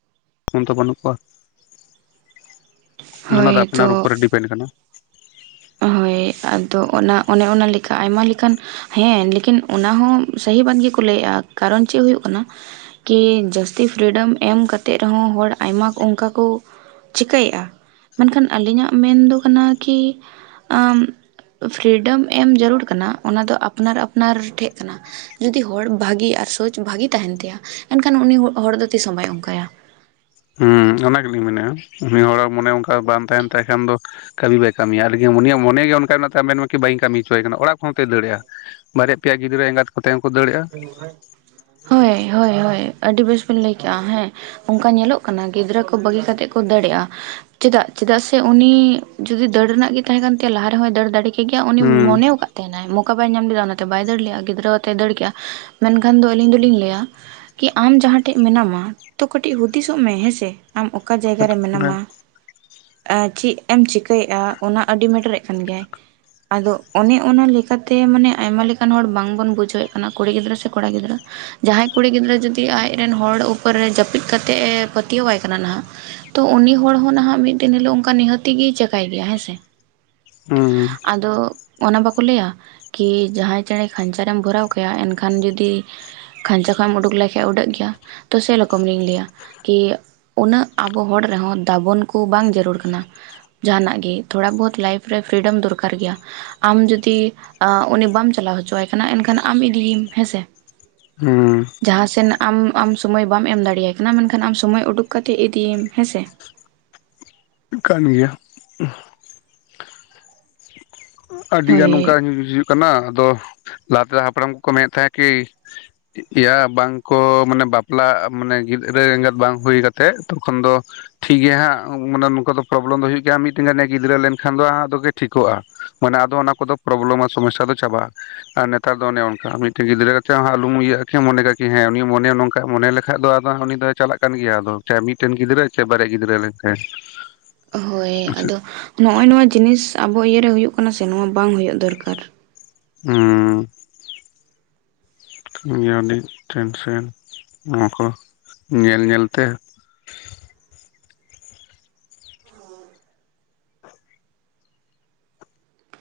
ᱠᱷᱚᱱ ᱛᱚ ᱵᱟᱹᱱᱩᱜ ᱠᱚᱣᱟ ᱚᱱᱟ ᱢᱟᱨ ᱦᱳᱭ ᱟᱯᱱᱟᱨ ᱛᱚ ᱩᱯᱚᱨᱮ ᱰᱤᱯᱮᱱᱰ ᱠᱟᱱᱟ᱾ ᱦᱳᱭ ᱟᱫᱚ ᱚᱱᱟ ᱚᱱᱮ ᱚᱱᱟ ᱞᱮᱠᱟ ᱟᱭᱢᱟ ᱞᱮᱠᱟᱱ᱾ ᱦᱮᱸ ᱞᱮᱠᱤᱱ ᱚᱱᱟᱦᱚᱸ ᱥᱟᱹᱦᱤ ᱵᱟᱫ ᱜᱮᱠᱚ ᱞᱟᱹᱭᱮᱜ-ᱟ ᱠᱟᱨᱚᱱ ᱪᱮᱜ ᱦᱳᱭᱳᱜ ᱠᱟᱱᱟ᱾ ᱠᱤ ᱡᱟᱹᱥᱛᱤ ᱯᱷᱨᱤᱰᱚᱢ ᱮᱢ ᱠᱟᱛᱮᱜ ᱨᱮᱦᱚᱸ ᱦᱚᱲ ᱟᱭᱢᱟ ᱚᱱᱠᱟ ᱠᱩ᱾ ᱪᱤᱠᱟᱹᱭᱮᱜ-ᱟ ᱢᱮᱱᱠᱷᱟᱱ ᱟᱹᱞᱤᱧᱟᱜ ᱢᱮᱱ ᱫᱚ ᱠᱟᱱᱟ ᱠᱤ᱾ ᱟᱢ ᱯᱷᱨᱤᱰᱚᱢ ᱮᱢ ᱡᱟᱹᱨᱩᱲ ᱠᱟᱱᱟ ᱚᱱᱟ ᱫᱚ ᱟᱯᱱᱟᱨ ᱟᱯᱱᱟᱨ ᱴᱷᱮᱜ ᱠᱟᱱᱟ᱾ ᱡᱩᱫᱤ ᱦᱚᱲ ᱵᱷᱟᱜᱤ ᱟᱨ ᱥᱳᱪ ᱵᱷᱟᱜᱤ ᱛᱟᱦᱮᱱ ᱛᱟᱭᱟ ᱮᱱᱠᱷᱟᱱ ᱩᱱᱤ ᱦᱚᱲ ᱫᱚ ᱛᱤᱥ ᱦᱚᱸ ᱵᱟᱭ ᱚᱱᱠᱟᱭᱟ᱾ ᱦᱩᱸ ᱚᱱᱟ ᱜᱮᱞᱤᱧ ᱢᱮᱱᱮᱜ-ᱟ ᱩᱱᱤ ᱦᱚᱲᱟᱜ ᱢᱚᱱᱮ ᱚᱱᱠᱟ ᱵᱟᱝ ᱛᱟᱦᱮᱱ ᱛᱟᱭ ᱠᱷᱟᱱ ᱫᱚ᱾ ᱠᱟᱹᱢᱤ ᱵᱟᱭ ᱠᱟᱢᱤᱭᱟ ᱟᱨᱠᱤ ᱩᱱᱤᱭᱟᱜ ᱢᱚᱱᱮ ᱜᱮ ᱚᱱᱠᱟᱱᱟᱜ ᱛᱟᱭ ᱢᱮᱱ ᱢᱟ ᱠᱤ ᱵᱟᱹᱧ ᱠᱟᱢᱤ ᱦᱚᱪᱳᱭᱟᱭ ᱠᱟᱱᱟ ᱚᱲᱟᱜ ᱠᱷᱚᱱ ᱦᱚᱸᱛᱚᱭ ᱫᱟᱹᱲᱮᱜ-ᱟ᱾ ᱵᱟᱨᱭᱟ ᱯᱮᱭᱟ ᱜᱤᱫᱽᱨᱟᱹ ᱮᱸᱜᱟᱛ᱾ ᱠᱚᱛᱮ ᱦᱚᱸᱠᱚ ᱫᱟᱹᱲ᱾ [unintelligible] ᱦᱳᱭ ᱦᱳᱭ ᱦᱳᱭ ᱟᱹᱰᱤ ᱵᱮᱥ ᱵᱮᱱ ᱞᱟᱹᱭ ᱠᱮᱜ-ᱟ ᱦᱮᱸ᱾ ᱚᱱᱠᱟ ᱧᱮᱞᱚᱜ ᱠᱟᱱᱟ ᱜᱤᱫᱽᱨᱟᱹ ᱠᱚ ᱵᱟᱹᱜᱤ ᱠᱟᱛᱮᱜ ᱠᱚ ᱫᱟᱹᱲᱮᱜ-ᱟ᱾ ᱪᱮᱫᱟᱜ ᱪᱮᱫᱟᱜ ᱥᱮ ᱩᱱᱤ ᱡᱩᱫᱤ ᱫᱟᱹᱲ ᱨᱮᱱᱟᱜ ᱜᱤ ᱛᱟᱦᱮᱸ ᱠᱟᱱ ᱛᱟᱭᱟ ᱞᱟᱦᱟ ᱨᱮᱦᱚᱸᱭ ᱫᱟᱹᱲ ᱫᱟᱲᱤᱜ ᱴᱷᱤᱠ ᱜᱮᱭᱟ ᱩᱱᱤ ᱦᱩᱸ ᱢᱚᱱᱮᱣᱠᱟᱜ ᱛᱟᱦᱮᱸᱱᱟᱭ ᱢᱚᱠᱟ ᱵᱟᱭ ᱧᱟᱢ ᱞᱮᱫᱟ ᱚᱱᱟᱛᱮ ᱵᱟᱭ ᱫᱟᱹᱲ ᱞᱮᱜ-ᱟ ᱜᱤᱫᱽᱨᱟᱹᱣ ᱟᱛᱮᱭ ᱫᱟᱹᱲ ᱠᱮᱜ-ᱟ᱾ ᱢᱮᱱᱠᱷᱟᱱ ᱫᱚ ᱟᱹᱞᱤᱧ ᱫᱚᱞᱤᱧ ᱞᱟᱹᱭᱟ᱾ ᱠᱤ ᱟᱢ ᱡᱟᱦᱟᱸ ᱴᱷᱮᱡ ᱢᱮᱱᱟᱢᱟ ᱛᱚ ᱠᱟᱹᱴᱤᱡ ᱦᱩᱫᱤᱥᱚᱜ ᱢᱮ ᱦᱮᱸᱥᱮ᱾ ᱟᱢ ᱚᱠᱟ ᱡᱟᱭᱜᱟ ᱨᱮ ᱢᱮᱱᱟᱢᱟ᱾ ᱮᱸ ᱪᱤᱜ ᱮᱢ ᱪᱤᱠᱟᱹᱭᱮᱜ-ᱟ ᱚᱱᱟ ᱟᱰᱤ ᱢᱮᱴᱟᱨᱮᱜ ᱠᱟᱱ ᱜᱮᱭᱟᱭ᱾ ᱟᱫᱚ ᱚᱱᱮ ᱚᱱᱟ ᱞᱮᱠᱟᱛᱮ ᱢᱟᱱᱮ ᱟᱭᱢᱟ ᱞᱮᱠᱟᱱ ᱦᱚᱲ ᱵᱟᱝ ᱵᱚᱱ ᱵᱩᱡᱷᱟᱹᱣᱮᱜ᱾ ᱠᱩᱲᱤ ᱜᱤᱫᱽᱨᱟᱹ ᱥᱮ ᱠᱚᱲᱟ ᱜᱤᱫᱽᱨᱟᱹ᱾ ᱡᱟᱦᱟᱸᱭ ᱠᱩᱲᱤ ᱜᱤᱫᱽᱨᱟᱹ ᱡᱩᱫᱤ ᱟᱡᱨᱮᱱ ᱦᱚᱲ ᱩᱯᱚᱨ ᱨᱮ ᱡᱟᱹᱯᱤᱫ ᱠᱟᱛᱮᱜ ᱮ ᱯᱟᱹᱛᱭᱟᱹᱣᱟᱭ ᱠᱟᱱᱟ ᱱᱷᱟᱜ᱾ ᱛᱚ ᱩᱱᱤ ᱦᱚᱲ ᱦᱚᱸ ᱱᱟᱦᱟᱜ ᱢᱤᱫ ᱫᱤᱱ ᱦᱤᱞᱳᱜ ᱚᱱᱠᱟ ᱱᱤᱦᱟᱹᱛᱤ ᱜᱤ ᱪᱟᱠᱷᱟᱭ ᱜᱮᱭᱟ ᱦᱮᱸ ᱥᱮ᱾ ᱦᱩᱸ ᱟᱫᱚ ᱚᱱᱟ ᱵᱟᱠᱚ ᱞᱟᱹᱭᱟ ᱠᱤ ᱡᱟᱦᱟᱸᱭ ᱪᱮᱬᱮ ᱠᱷᱟᱧᱪᱟᱮᱢ ᱵᱷᱚᱨᱟᱣ᱾ ᱠᱟᱭᱟ ᱮᱱᱠᱷᱟᱱ ᱡᱩᱫᱤ ᱠᱷᱟᱧᱪᱟ ᱠᱷᱭ ᱮᱢ ᱩᱰᱩᱠ ᱞᱮᱠᱷᱟᱡ ᱩᱰᱟᱹᱜ ᱜᱮᱭᱟ ᱛᱚ ᱥᱮᱨᱚᱠᱚᱢ ᱞᱤᱧ ᱞᱟᱹᱭᱟ᱾ ᱠᱤ ᱩᱱᱟᱹᱜ ᱟᱵᱚ ᱦᱚᱲ ᱨᱮᱦᱚᱸ ᱫᱟᱵᱚᱱ ᱠᱩ ᱵᱟᱝ ᱡᱟᱨᱩᱲ ᱠᱟᱱᱟ᱾ ᱡᱟᱦᱟᱱᱟᱜ ᱜᱤ ᱛᱷᱚᱲᱟ ᱵᱚᱦᱚᱛ ᱞᱟᱭᱤᱯᱷ ᱨᱮ ᱯᱷᱨᱤᱰᱢ ᱫᱚᱨᱠᱟᱨ ᱜᱮᱭᱟ᱾ ᱟᱢ ᱡᱩᱫᱤ ᱟᱸ ᱩᱱᱤ ᱵᱟᱢ ᱪᱟᱞᱟᱣ ᱦᱚᱪᱚᱣᱟᱭ ᱠᱟᱱᱟ ᱮᱱᱠᱷᱟᱱ ᱟᱢ ᱤᱫᱤᱭᱤᱢ ᱦᱮᱸᱥᱮ᱾ ᱦᱩᱸ᱾ ᱡᱟᱦᱟᱸᱥᱮᱱ ᱟᱢ ᱟᱢ ᱥᱳᱢᱚᱭ ᱵᱟᱢ ᱮᱢ ᱫᱟᱲᱤᱭᱟᱭ ᱠᱟᱱᱟ ᱢᱮᱱᱠᱷᱟᱱ ᱟᱢ ᱥᱳᱢᱚᱭ ᱩᱰᱩᱠ ᱠᱟᱛᱮ ᱤᱫᱤᱭᱤᱢ ᱦᱮᱸᱥᱮ᱾ ᱠᱟᱱ ᱜᱮᱭᱟ᱾ ᱟᱹᱰᱤ ᱜᱟᱱ ᱦᱳᱭ ᱚᱱᱠᱟ [unintelligible] ᱦᱩᱭᱩᱜ ᱠᱟᱱᱟ ᱟᱫᱚ ᱞᱟᱦᱟᱛᱮᱱ ᱦᱟᱯᱲᱟᱢ ᱠᱚᱠᱚ ᱢᱮᱱᱮᱜ ᱛᱟᱦᱮᱸ ᱠᱤ᱾ ᱮᱭᱟ ᱵᱟᱝᱠᱚ ᱢᱟᱱᱮ ᱵᱟᱯᱞᱟ ᱢᱟᱱᱮ ᱜᱤᱫᱽᱨᱟᱹ ᱮᱸᱜᱟᱛ ᱵᱟᱝ ᱦᱩᱭ ᱠᱟᱛᱮᱜ ᱛᱚᱠᱷᱚᱱ ᱫᱚ᱾ ᱴᱷᱤᱠ ᱜᱮᱭᱟ ᱦᱟᱸᱜ ᱢᱟᱱᱮ ᱱᱚᱝᱠᱟ ᱫᱚ ᱯᱨᱚᱵᱞᱮᱢ ᱫᱚ ᱦᱩᱭᱩᱜ ᱜᱮᱭᱟ ᱢᱤᱜᱴᱮᱱ ᱜᱟᱱᱮ ᱜᱤᱫᱽᱨᱟᱹ ᱞᱮᱱᱠᱷᱟᱱ ᱫᱚ ᱦᱟᱸᱜ ᱛᱚᱜᱤ ᱴᱷᱤᱠᱚᱜ-ᱟ᱾ ᱢᱟᱱᱮ ᱟᱫᱚ ᱚᱱᱟ ᱠᱚᱫᱚ ᱯᱨᱚᱵᱞᱮᱢ ᱟ ᱥᱚᱢᱚᱥᱥᱟ ᱫᱚ ᱪᱟᱵᱟᱜ-ᱟ᱾ ᱟᱨ ᱱᱮᱛᱟᱨ ᱫᱚ ᱚᱱᱮ ᱚᱱᱠᱟ ᱢᱤᱴᱤᱜ ᱜᱤᱫᱽᱨᱟᱹ ᱠᱟᱛᱮᱜ ᱦᱚᱸ ᱟᱞᱚᱢ ᱤᱭᱟᱹᱜ-ᱟ ᱠᱤ ᱢᱚᱱᱮ ᱠᱟᱜ ᱠᱤ ᱦᱮᱸ ᱩᱱᱤ ᱦᱚᱸ ᱢᱚᱱᱮ ᱱᱚᱝᱠᱟ ᱢᱚᱱᱮ ᱞᱮᱠᱷ ᱟᱜ ᱫᱚ ᱟᱫᱚ ᱩᱱᱤ ᱫᱚᱭ ᱪᱟᱞᱟᱜ ᱠᱟᱱ ᱜᱮᱭᱟ ᱟᱫᱚ ᱪᱟᱦᱮ ᱢᱤᱜᱴᱮᱱ ᱜᱤᱫᱽᱨᱟᱹ ᱪᱟᱦᱮ ᱵᱟᱨᱭᱟ ᱜᱤᱫᱽᱨᱟᱹ ᱦᱩᱭᱮᱱ ᱛᱟᱭ᱾ ᱦᱳᱭ ᱟᱫᱚ ᱱᱚᱜ-ᱚᱭ ᱱᱚᱣᱟ ᱡᱤᱱᱤᱥ ᱟᱵᱚ ᱤᱭᱟᱹᱨᱮ ᱦᱩᱭᱩᱜ ᱠᱟᱱᱟ ᱥᱮ ᱱᱚᱣᱟ ᱵᱟᱝ ᱦᱩᱭᱩᱜ ᱫᱚᱨᱠᱟᱨ᱾ ᱦᱩᱸ ᱴᱷᱤᱠ ᱜᱮᱭᱟ ᱟᱹᱰᱤ ᱴᱮᱱᱥᱮᱱ᱾ ᱱᱚᱣᱟ ᱠᱚ ᱧᱮᱞ ᱧᱮᱞᱛᱮ᱾